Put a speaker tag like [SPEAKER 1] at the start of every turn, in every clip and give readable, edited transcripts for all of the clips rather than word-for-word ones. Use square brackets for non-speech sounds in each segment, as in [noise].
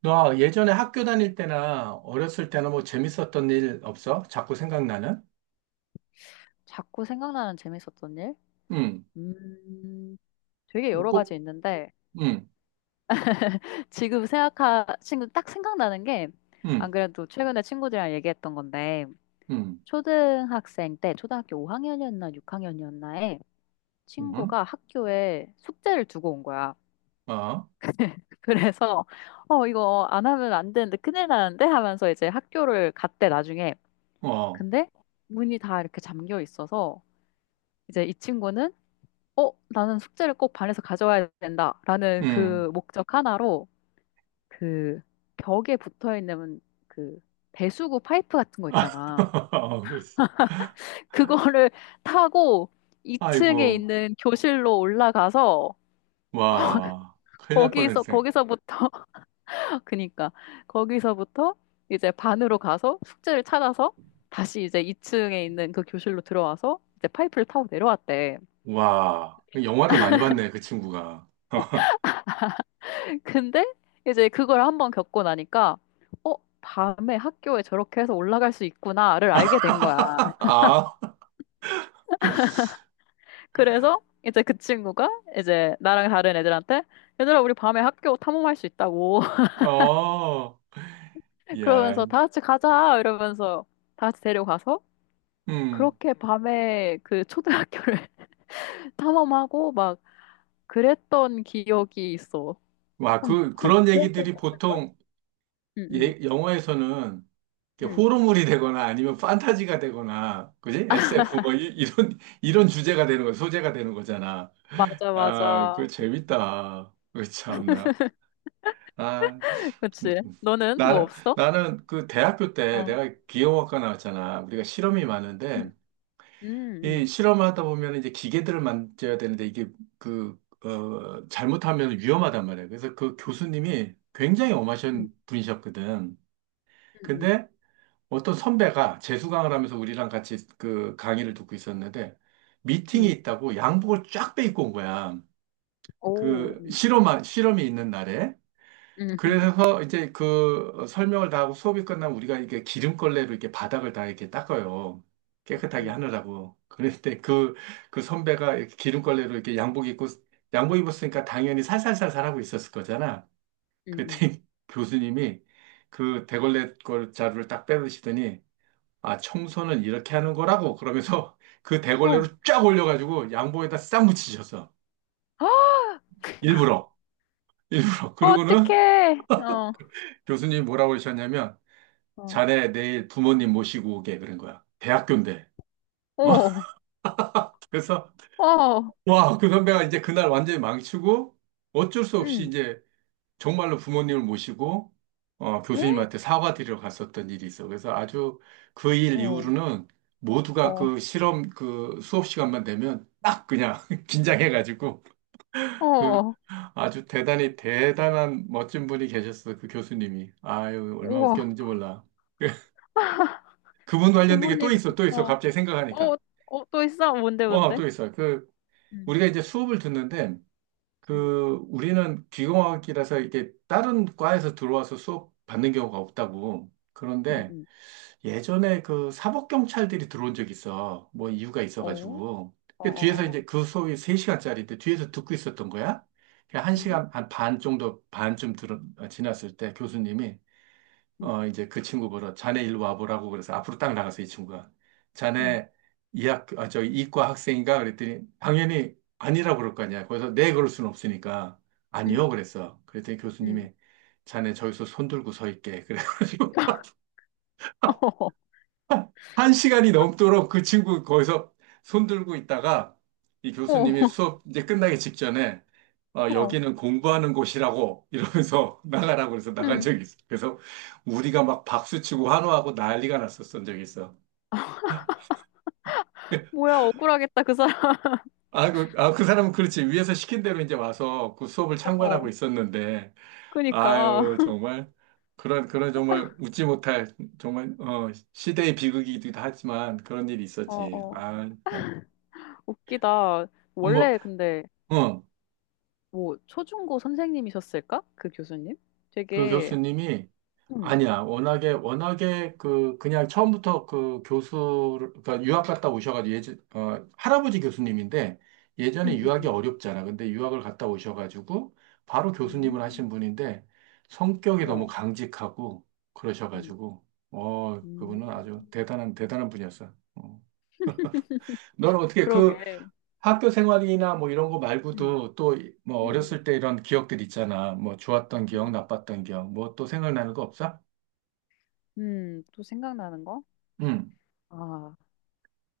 [SPEAKER 1] 너 예전에 학교 다닐 때나 어렸을 때나 뭐 재밌었던 일 없어? 자꾸 생각나는?
[SPEAKER 2] 자꾸 생각나는 재밌었던 일?
[SPEAKER 1] 응,
[SPEAKER 2] 음. 되게
[SPEAKER 1] 뭐
[SPEAKER 2] 여러
[SPEAKER 1] 꼭,
[SPEAKER 2] 가지 있는데,
[SPEAKER 1] 응,
[SPEAKER 2] 지금 딱 생각나는 게, 안
[SPEAKER 1] 응,
[SPEAKER 2] 그래도 최근에 친구들이랑 얘기했던 건데,
[SPEAKER 1] 응,
[SPEAKER 2] 초등학생 때, 초등학교 5학년이었나 6학년이었나에
[SPEAKER 1] 응,
[SPEAKER 2] 친구가 학교에 숙제를 두고 온 거야.
[SPEAKER 1] 어,
[SPEAKER 2] [laughs] 그래서, 이거 안 하면 안 되는데 큰일 나는데? 하면서 이제 학교를 갔대, 나중에.
[SPEAKER 1] 어,
[SPEAKER 2] 근데 문이 다 이렇게 잠겨 있어서, 이제 이 친구는 나는 숙제를 꼭 반에서 가져와야 된다 라는
[SPEAKER 1] 응.
[SPEAKER 2] 그 목적 하나로 그 벽에 붙어 있는 그 배수구 파이프 같은 거 있잖아.
[SPEAKER 1] [laughs] 그랬어.
[SPEAKER 2] 그거를 [laughs] 타고 2층에
[SPEAKER 1] 아이고,
[SPEAKER 2] 있는 교실로 올라가서
[SPEAKER 1] 와, 큰일 날 뻔했네.
[SPEAKER 2] 거기서부터, [laughs] 그니까, 거기서부터 이제 반으로 가서 숙제를 찾아서 다시 이제 2층에 있는 그 교실로 들어와서 이제 파이프를 타고 내려왔대.
[SPEAKER 1] 와, 영화를 많이 봤네, 그 친구가. [laughs]
[SPEAKER 2] 근데 이제 그걸 한번 겪고 나니까 어, 밤에 학교에 저렇게 해서 올라갈 수 있구나를 알게 된 거야. [laughs]
[SPEAKER 1] 아,
[SPEAKER 2] 그래서 이제 그 친구가 이제 나랑 다른 애들한테 얘들아 우리 밤에 학교 탐험할 수 있다고 [laughs]
[SPEAKER 1] 어, 야,
[SPEAKER 2] 그러면서 다 같이 가자 이러면서 다 같이 데려가서
[SPEAKER 1] 음,
[SPEAKER 2] 그렇게 밤에 그 초등학교를 [laughs] 탐험하고 막 그랬던 기억이 있어.
[SPEAKER 1] 와,
[SPEAKER 2] 한,
[SPEAKER 1] 그,
[SPEAKER 2] 한
[SPEAKER 1] 그런
[SPEAKER 2] 두세 번
[SPEAKER 1] 얘기들이
[SPEAKER 2] 갔을걸?
[SPEAKER 1] 보통,
[SPEAKER 2] 응, 응,
[SPEAKER 1] 예, 영화에서는 이렇게
[SPEAKER 2] 응.
[SPEAKER 1] 호러물이 되거나 아니면 판타지가 되거나, 그지?
[SPEAKER 2] [laughs]
[SPEAKER 1] SF 뭐 이, 이런 이런 주제가 되는 거, 소재가 되는 거잖아.
[SPEAKER 2] 맞아,
[SPEAKER 1] 아, 그
[SPEAKER 2] 맞아.
[SPEAKER 1] 재밌다. 그 참나. 아,
[SPEAKER 2] 그치. 너는 뭐
[SPEAKER 1] 나는
[SPEAKER 2] 없어?
[SPEAKER 1] 나는 그 대학교 때
[SPEAKER 2] 어.
[SPEAKER 1] 내가 기계공학과 나왔잖아. 우리가 실험이
[SPEAKER 2] 음,
[SPEAKER 1] 많은데
[SPEAKER 2] 음,
[SPEAKER 1] 이 실험하다 보면 이제 기계들을 만져야 되는데 이게 그 잘못하면 위험하단 말이야. 그래서 그 교수님이 굉장히
[SPEAKER 2] 음,
[SPEAKER 1] 엄하신 분이셨거든.
[SPEAKER 2] 음, 음,
[SPEAKER 1] 근데 어떤 선배가 재수강을 하면서 우리랑 같이 그 강의를 듣고 있었는데 미팅이
[SPEAKER 2] 음.
[SPEAKER 1] 있다고 양복을 쫙 빼입고 온 거야.
[SPEAKER 2] 오,
[SPEAKER 1] 그 실험한 실험이 있는 날에.
[SPEAKER 2] 음,
[SPEAKER 1] 그래서 이제 그 설명을 다 하고 수업이 끝나면 우리가 이게 기름걸레로 이렇게 바닥을 다 이렇게 닦아요. 깨끗하게
[SPEAKER 2] 음,
[SPEAKER 1] 하느라고. 그런데 그, 그 선배가 이렇게 기름걸레로 이렇게 양복 입고, 양복 입었으니까 당연히 살살살살 하고 있었을 거잖아.
[SPEAKER 2] 음,
[SPEAKER 1] 그랬더니 [laughs] 교수님이 그 대걸레 걸 자루를 딱 빼드시더니 아, 청소는 이렇게 하는 거라고. 그러면서 [laughs] 그
[SPEAKER 2] 어,
[SPEAKER 1] 대걸레로 쫙 올려가지고 양복에다 싹 묻히셨어.
[SPEAKER 2] 아,
[SPEAKER 1] 일부러. 일부러. 그러고는
[SPEAKER 2] 어떡해. 어,
[SPEAKER 1] [laughs] 교수님이 뭐라고 그러셨냐면,
[SPEAKER 2] 어,
[SPEAKER 1] 자네 내일 부모님 모시고 오게. 그런 거야. 대학교인데. 어?
[SPEAKER 2] 오,
[SPEAKER 1] [laughs] 그래서,
[SPEAKER 2] 어,
[SPEAKER 1] 와, 그 선배가 이제 그날 완전히 망치고, 어쩔 수 없이
[SPEAKER 2] 음,
[SPEAKER 1] 이제 정말로 부모님을 모시고, 어,
[SPEAKER 2] 에?
[SPEAKER 1] 교수님한테 사과드리러 갔었던 일이 있어. 그래서 아주 그 일
[SPEAKER 2] 어,
[SPEAKER 1] 이후로는 모두가
[SPEAKER 2] 어,
[SPEAKER 1] 그 실험, 그 수업 시간만 되면 딱 그냥 [laughs] 긴장해가지고, 그
[SPEAKER 2] 어,
[SPEAKER 1] 아주 대단히 대단한 멋진 분이 계셨어, 그 교수님이. 아유, 얼마나
[SPEAKER 2] 우와,
[SPEAKER 1] 웃겼는지 몰라. [laughs] 그분 관련된 게 또
[SPEAKER 2] 부모님,
[SPEAKER 1] 있어, 또 있어.
[SPEAKER 2] 어,
[SPEAKER 1] 갑자기 생각하니까.
[SPEAKER 2] 어, 어, 또 있어? 뭔데,
[SPEAKER 1] 와,
[SPEAKER 2] 뭔데?
[SPEAKER 1] 또 있어. 그,
[SPEAKER 2] 음,
[SPEAKER 1] 우리가 이제 수업을 듣는데,
[SPEAKER 2] 음,
[SPEAKER 1] 그, 우리는 귀공학이라서 이렇게 다른 과에서 들어와서 수업 받는 경우가 없다고.
[SPEAKER 2] 음,
[SPEAKER 1] 그런데
[SPEAKER 2] 음,
[SPEAKER 1] 예전에 그 사법경찰들이 들어온 적이 있어. 뭐 이유가
[SPEAKER 2] 어,
[SPEAKER 1] 있어가지고.
[SPEAKER 2] 어, 어,
[SPEAKER 1] 그 뒤에서 이제
[SPEAKER 2] 어,
[SPEAKER 1] 그 소위 3시간짜리인데 뒤에서 듣고 있었던 거야. 한
[SPEAKER 2] 음,
[SPEAKER 1] 시간 한 반 정도, 반쯤 지났을 때 교수님이,
[SPEAKER 2] 음,
[SPEAKER 1] 어, 이제 그 친구 보러, 자네 일로 와보라고 그래서 앞으로 딱 나가서 이 친구가.
[SPEAKER 2] 음,
[SPEAKER 1] 자네 이 학, 아, 저 이과 학생인가? 그랬더니 당연히 아니라고 그럴 거 아니야. 거기서 네, 그럴 수는 없으니까. 아니요,
[SPEAKER 2] 음,
[SPEAKER 1] 그랬어. 그랬더니
[SPEAKER 2] 음.
[SPEAKER 1] 교수님이 자네 저기서 손 들고 서 있게. [laughs] 그래가지고.
[SPEAKER 2] [laughs] 어,
[SPEAKER 1] 한 시간이 넘도록 그 친구 거기서 손 들고 있다가 이
[SPEAKER 2] 어,
[SPEAKER 1] 교수님이 수업 이제 끝나기 직전에 어,
[SPEAKER 2] 어,
[SPEAKER 1] 여기는 공부하는 곳이라고 이러면서 [laughs] 나가라고 그래서 나간
[SPEAKER 2] 음,
[SPEAKER 1] 적이 있어. 그래서 우리가 막 박수치고 환호하고 난리가 났었던 적이 있어. [laughs]
[SPEAKER 2] 뭐야, 억울하겠다, 그 사람.
[SPEAKER 1] 아, 그, 아, 그 사람은 그렇지. 위에서 시킨 대로 이제 와서 그 수업을
[SPEAKER 2] 어,
[SPEAKER 1] 참관하고 있었는데,
[SPEAKER 2] 그니까,
[SPEAKER 1] 아유, 정말, 그런, 그런 정말 웃지 못할, 정말, 어, 시대의 비극이기도 하지만 그런 일이
[SPEAKER 2] 어,
[SPEAKER 1] 있었지.
[SPEAKER 2] 어.
[SPEAKER 1] 아, 참.
[SPEAKER 2] 웃기다.
[SPEAKER 1] 어, 뭐,
[SPEAKER 2] 원래 근데
[SPEAKER 1] 어.
[SPEAKER 2] 뭐 초중고 선생님이셨을까? 그 교수님?
[SPEAKER 1] 그
[SPEAKER 2] 되게
[SPEAKER 1] 교수님이
[SPEAKER 2] 음,
[SPEAKER 1] 아니야. 워낙에 워낙에 그 그냥 처음부터 그 교수 그러니까 유학 갔다 오셔가지고 예전 할아버지 교수님인데
[SPEAKER 2] 음,
[SPEAKER 1] 예전에
[SPEAKER 2] 음,
[SPEAKER 1] 유학이
[SPEAKER 2] 음.
[SPEAKER 1] 어렵잖아. 근데 유학을 갔다 오셔가지고 바로 교수님을
[SPEAKER 2] 음.
[SPEAKER 1] 하신 분인데 성격이 너무
[SPEAKER 2] 우와.
[SPEAKER 1] 강직하고
[SPEAKER 2] 음.
[SPEAKER 1] 그러셔가지고 어 그분은
[SPEAKER 2] 음.
[SPEAKER 1] 아주 대단한 대단한 분이었어. 어. 너는 어떻게 그
[SPEAKER 2] 그러게.
[SPEAKER 1] 학교 생활이나 뭐 이런 거
[SPEAKER 2] 음.
[SPEAKER 1] 말고도 또 뭐
[SPEAKER 2] 음. 음.
[SPEAKER 1] 어렸을 때 이런 기억들 있잖아. 뭐 좋았던 기억,
[SPEAKER 2] 음.
[SPEAKER 1] 나빴던 기억, 뭐 또 생각나는 거 없어?
[SPEAKER 2] 음. 또 생각나는 거?
[SPEAKER 1] 응,
[SPEAKER 2] 아,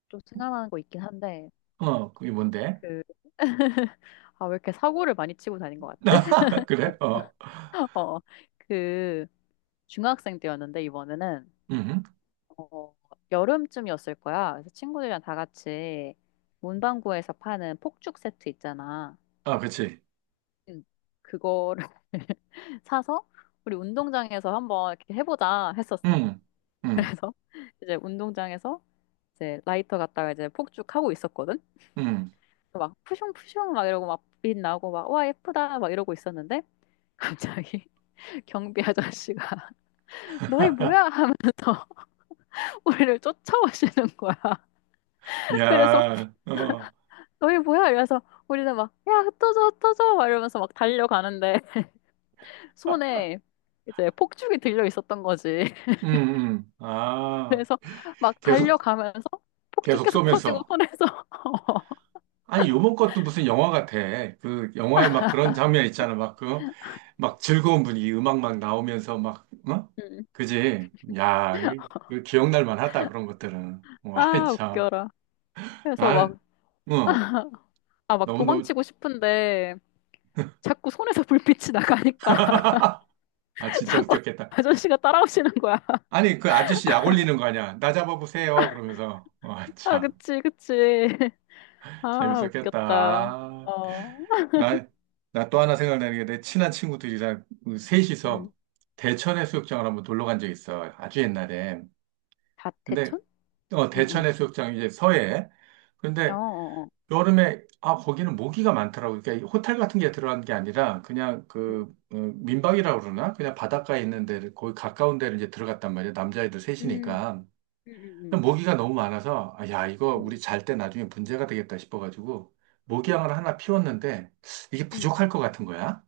[SPEAKER 2] 또 생각나는 거 있긴 한데
[SPEAKER 1] 어, 그게 뭔데?
[SPEAKER 2] 그 [laughs] 아, 왜 이렇게 사고를 많이 치고 다닌 것 같지?
[SPEAKER 1] [laughs] 그래? 어,
[SPEAKER 2] [laughs] 어. 그 중학생 때였는데 이번에는
[SPEAKER 1] 음,
[SPEAKER 2] 어, 여름쯤이었을 거야. 그래서 친구들이랑 다 같이 문방구에서 파는 폭죽 세트 있잖아.
[SPEAKER 1] 아, 그치.
[SPEAKER 2] 응. 그거를 [laughs] 사서 우리 운동장에서 한번 이렇게 해보자 했었어.
[SPEAKER 1] 응, 응,
[SPEAKER 2] 그래서 [laughs] 이제 운동장에서 이제 라이터 갖다가 이제 폭죽 하고 있었거든.
[SPEAKER 1] 응.
[SPEAKER 2] 막 푸슝푸슝 막 이러고 막 빛 나고 막 와 예쁘다 막 이러고 있었는데 갑자기 [laughs] 경비 아저씨가 [laughs] 너희 뭐야
[SPEAKER 1] [laughs]
[SPEAKER 2] 하면서 [laughs] 우리를 쫓아오시는 거야. [laughs] 그래서
[SPEAKER 1] 야, 어,
[SPEAKER 2] 너희 뭐야? 이래서 우리는 막, 야, 흩어져, 흩어져! 막 이러면서 막 달려가는데, [laughs] 손에 이제 폭죽이 들려 있었던 거지. [laughs]
[SPEAKER 1] 응, 응. 아,
[SPEAKER 2] 그래서 막
[SPEAKER 1] 계속,
[SPEAKER 2] 달려가면서 폭죽
[SPEAKER 1] 계속
[SPEAKER 2] 계속 터지고
[SPEAKER 1] 쏘면서.
[SPEAKER 2] 손에서. [laughs]
[SPEAKER 1] 아니, 요번 것도 무슨 영화 같아. 그, 영화에 막 그런 장면 있잖아. 막 그, 막 즐거운 분위기, 음악 막 나오면서 막, 어?
[SPEAKER 2] 음.
[SPEAKER 1] 그지? 야, 그, 그 기억날 만하다. 그런 것들은. 와, [laughs]
[SPEAKER 2] 아,
[SPEAKER 1] 참.
[SPEAKER 2] 웃겨라. 그래서
[SPEAKER 1] 난,
[SPEAKER 2] 막,
[SPEAKER 1] 어,
[SPEAKER 2] 아, 막
[SPEAKER 1] 너무너무.
[SPEAKER 2] 도망치고 싶은데, 자꾸 손에서 불빛이 나가니까,
[SPEAKER 1] [laughs] 아,
[SPEAKER 2] [laughs]
[SPEAKER 1] 진짜
[SPEAKER 2] 자꾸
[SPEAKER 1] 웃겼겠다.
[SPEAKER 2] 아저씨가 따라오시는 거야. [laughs]
[SPEAKER 1] 아니, 그 아저씨 약 올리는 거 아니야. 나 잡아보세요. 그러면서. 와,
[SPEAKER 2] 아,
[SPEAKER 1] 참.
[SPEAKER 2] 그치, 그치. [laughs] 아,
[SPEAKER 1] 재밌었겠다.
[SPEAKER 2] 웃겼다.
[SPEAKER 1] 아,
[SPEAKER 2] 어.
[SPEAKER 1] 나, 나 또 하나 생각나는 게 내 친한 친구들이랑 그
[SPEAKER 2] 음.
[SPEAKER 1] 셋이서 대천 해수욕장을 한번 놀러 간 적이 있어. 아주 옛날에. 근데,
[SPEAKER 2] 대천?
[SPEAKER 1] 어,
[SPEAKER 2] 응,
[SPEAKER 1] 대천
[SPEAKER 2] 응.
[SPEAKER 1] 해수욕장 이제 서해.
[SPEAKER 2] 어,
[SPEAKER 1] 근데
[SPEAKER 2] 어, 어.
[SPEAKER 1] 여름에, 아, 거기는 모기가 많더라고. 그러니까 이 호텔 같은 게 들어간 게 아니라 그냥 그,
[SPEAKER 2] 음.
[SPEAKER 1] 어, 민박이라고 그러나? 그냥 바닷가에 있는 데, 거기 가까운 데를 이제 들어갔단 말이야. 남자애들
[SPEAKER 2] 음.
[SPEAKER 1] 셋이니까.
[SPEAKER 2] 응, 응,
[SPEAKER 1] 모기가 너무 많아서 아, 야 이거
[SPEAKER 2] 응,
[SPEAKER 1] 우리 잘 때 나중에 문제가 되겠다 싶어가지고
[SPEAKER 2] 응, 응,
[SPEAKER 1] 모기향을 하나 피웠는데 이게
[SPEAKER 2] 응.
[SPEAKER 1] 부족할 것 같은 거야.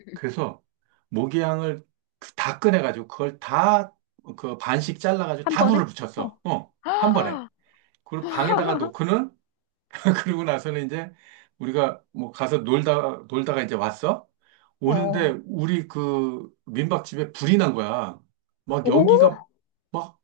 [SPEAKER 2] 응.
[SPEAKER 1] 그래서 모기향을 다 꺼내가지고 그걸 다 그 반씩 잘라가지고
[SPEAKER 2] 한
[SPEAKER 1] 다
[SPEAKER 2] 번에?
[SPEAKER 1] 불을
[SPEAKER 2] 어.
[SPEAKER 1] 붙였어. 어,
[SPEAKER 2] [gasps]
[SPEAKER 1] 한 번에.
[SPEAKER 2] 아,
[SPEAKER 1] 그리고 방에다가
[SPEAKER 2] [laughs]
[SPEAKER 1] 놓고는 [laughs] 그리고 나서는 이제 우리가 뭐 가서 놀다가 이제 왔어?
[SPEAKER 2] 어,
[SPEAKER 1] 오는데 우리 그 민박집에 불이 난 거야. 막
[SPEAKER 2] 오,
[SPEAKER 1] 연기가 막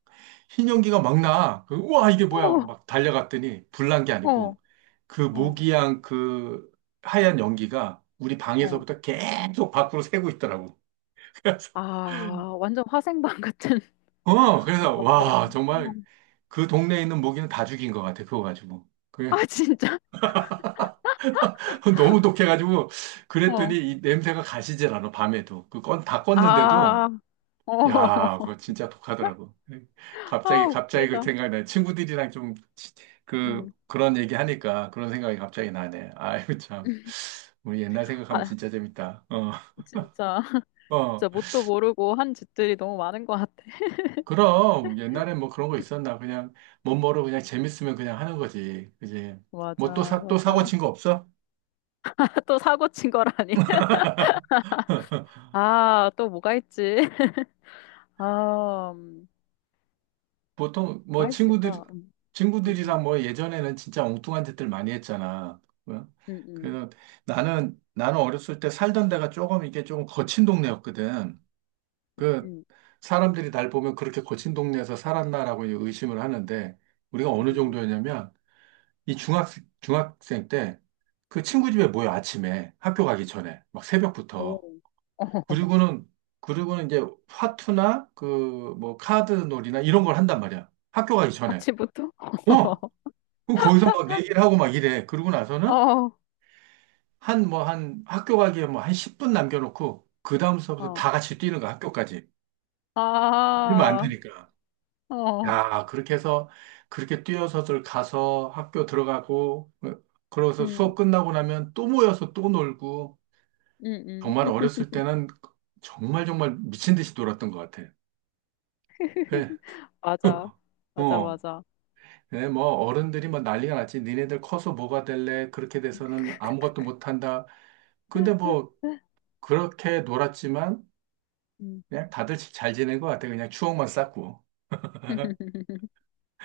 [SPEAKER 1] 흰 연기가 막 나. 그, 우와, 이게 뭐야. 그러고
[SPEAKER 2] 어,
[SPEAKER 1] 막 달려갔더니 불난 게
[SPEAKER 2] 어,
[SPEAKER 1] 아니고 그
[SPEAKER 2] 어,
[SPEAKER 1] 모기향 그 하얀 연기가 우리
[SPEAKER 2] 어.
[SPEAKER 1] 방에서부터 계속 밖으로 새고 있더라고. [laughs] 그래서,
[SPEAKER 2] 아, 완전 화생방 같은.
[SPEAKER 1] 어, 그래서 와,
[SPEAKER 2] 어.
[SPEAKER 1] 정말 그 동네에 있는 모기는 다 죽인 것 같아. 그거 가지고. 그
[SPEAKER 2] 아, 진짜?
[SPEAKER 1] [laughs] 너무 독해가지고 그랬더니
[SPEAKER 2] 어.
[SPEAKER 1] 이 냄새가 가시질 않아 밤에도 그 건 다 껐는데도
[SPEAKER 2] 아, 어.
[SPEAKER 1] 야 그거
[SPEAKER 2] [laughs]
[SPEAKER 1] 진짜 독하더라고
[SPEAKER 2] 아,
[SPEAKER 1] 갑자기 갑자기 그
[SPEAKER 2] 웃기다.
[SPEAKER 1] 생각나 친구들이랑 좀
[SPEAKER 2] 응.
[SPEAKER 1] 그 그런 얘기 하니까 그런 생각이 갑자기 나네 아이고 참 우리 옛날 생각하면
[SPEAKER 2] 아,
[SPEAKER 1] 진짜 재밌다 어
[SPEAKER 2] 진짜.
[SPEAKER 1] 어.
[SPEAKER 2] 진짜 뭣도 모르고 한 짓들이 너무 많은 것 같아.
[SPEAKER 1] 그럼 옛날에 뭐 그런 거 있었나 그냥 못 모르고 그냥 재밌으면 그냥 하는 거지 그지 뭐 또
[SPEAKER 2] 맞아,
[SPEAKER 1] 사 또 사고
[SPEAKER 2] 맞아.
[SPEAKER 1] 친 거 없어?
[SPEAKER 2] [laughs] 또 사고 친 거라니.
[SPEAKER 1] [laughs]
[SPEAKER 2] 아, 또 뭐가 있지? [laughs] 아,
[SPEAKER 1] 보통 뭐
[SPEAKER 2] 뭐가
[SPEAKER 1] 친구들
[SPEAKER 2] 있을까? 응응
[SPEAKER 1] 친구들이랑 뭐 예전에는 진짜 엉뚱한 짓들 많이 했잖아. 뭐,
[SPEAKER 2] 응응
[SPEAKER 1] 그래서 나는 어렸을 때 살던 데가 조금 이게 조금 거친 동네였거든. 그
[SPEAKER 2] 응응
[SPEAKER 1] 사람들이 날 보면 그렇게 거친 동네에서 살았나라고 이제 의심을 하는데 우리가 어느 정도였냐면 이 중학생 때 그
[SPEAKER 2] 응응
[SPEAKER 1] 친구 집에 모여 아침에 학교 가기 전에 막
[SPEAKER 2] 오
[SPEAKER 1] 새벽부터
[SPEAKER 2] [laughs]
[SPEAKER 1] 그리고는 그리고는 이제 화투나 그 뭐 카드 놀이나 이런 걸 한단 말이야. 학교 가기 전에.
[SPEAKER 2] 아침부터
[SPEAKER 1] 어?
[SPEAKER 2] [laughs]
[SPEAKER 1] 그 거기서 막 내기를 하고 막 이래. 그러고 나서는 한 뭐 한 학교 가기에 뭐 한 10분 남겨놓고 그 다음 수업부터 다 같이 뛰는 거야 학교까지. 이러면 안
[SPEAKER 2] 어어아어응응응
[SPEAKER 1] 되니까. 야 그렇게 해서 그렇게 뛰어서들 가서 학교 들어가고 어, 그러고서 수업 끝나고 나면 또 모여서 또 놀고 정말 어렸을 때는 정말 정말 미친 듯이 놀았던 것 같아. 그
[SPEAKER 2] [laughs] 맞아
[SPEAKER 1] [laughs]
[SPEAKER 2] 맞아
[SPEAKER 1] 어.
[SPEAKER 2] 맞아
[SPEAKER 1] 네, 뭐, 어른들이 뭐 난리가 났지. 니네들 커서 뭐가 될래? 그렇게 돼서는 아무것도
[SPEAKER 2] 크크크크
[SPEAKER 1] 못한다. 근데 뭐, 그렇게 놀았지만
[SPEAKER 2] 음.
[SPEAKER 1] 그냥 다들 잘 지낸 것 같아. 그냥 추억만 쌓고.
[SPEAKER 2] [laughs]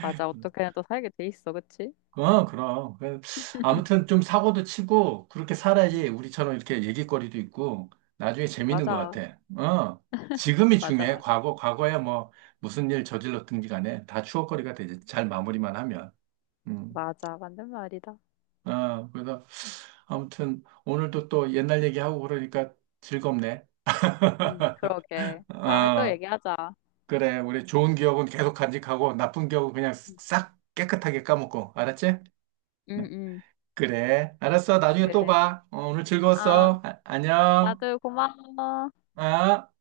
[SPEAKER 2] 맞아 어떻게든 또 살게 돼 있어 그치?
[SPEAKER 1] 어, 그럼. 그, 아무튼 좀 사고도 치고 그렇게
[SPEAKER 2] 음.
[SPEAKER 1] 살아야지 우리처럼 이렇게 얘기거리도 있고 나중에 재밌는 것
[SPEAKER 2] 맞아
[SPEAKER 1] 같아. 어. 지금이
[SPEAKER 2] 맞아
[SPEAKER 1] 중요해.
[SPEAKER 2] 맞아
[SPEAKER 1] 과거, 과거야 뭐 무슨 일 저질렀든지 간에 다 추억거리가 되지. 잘 마무리만 하면. 음.
[SPEAKER 2] 맞아 맞는 말이다
[SPEAKER 1] 어, 그래서 아무튼 오늘도 또 옛날 얘기하고 그러니까 즐겁네.
[SPEAKER 2] 그러게 다음에 또
[SPEAKER 1] 어.
[SPEAKER 2] 얘기하자
[SPEAKER 1] 그래, 우리 좋은 기억은 계속 간직하고 나쁜 기억은 그냥 싹 깨끗하게 까먹고, 알았지?
[SPEAKER 2] 응응
[SPEAKER 1] 그래, 알았어. 나중에 또
[SPEAKER 2] 그래
[SPEAKER 1] 봐. 어, 오늘
[SPEAKER 2] 아
[SPEAKER 1] 즐거웠어. 아- 안녕.
[SPEAKER 2] 나도 고마워
[SPEAKER 1] 아.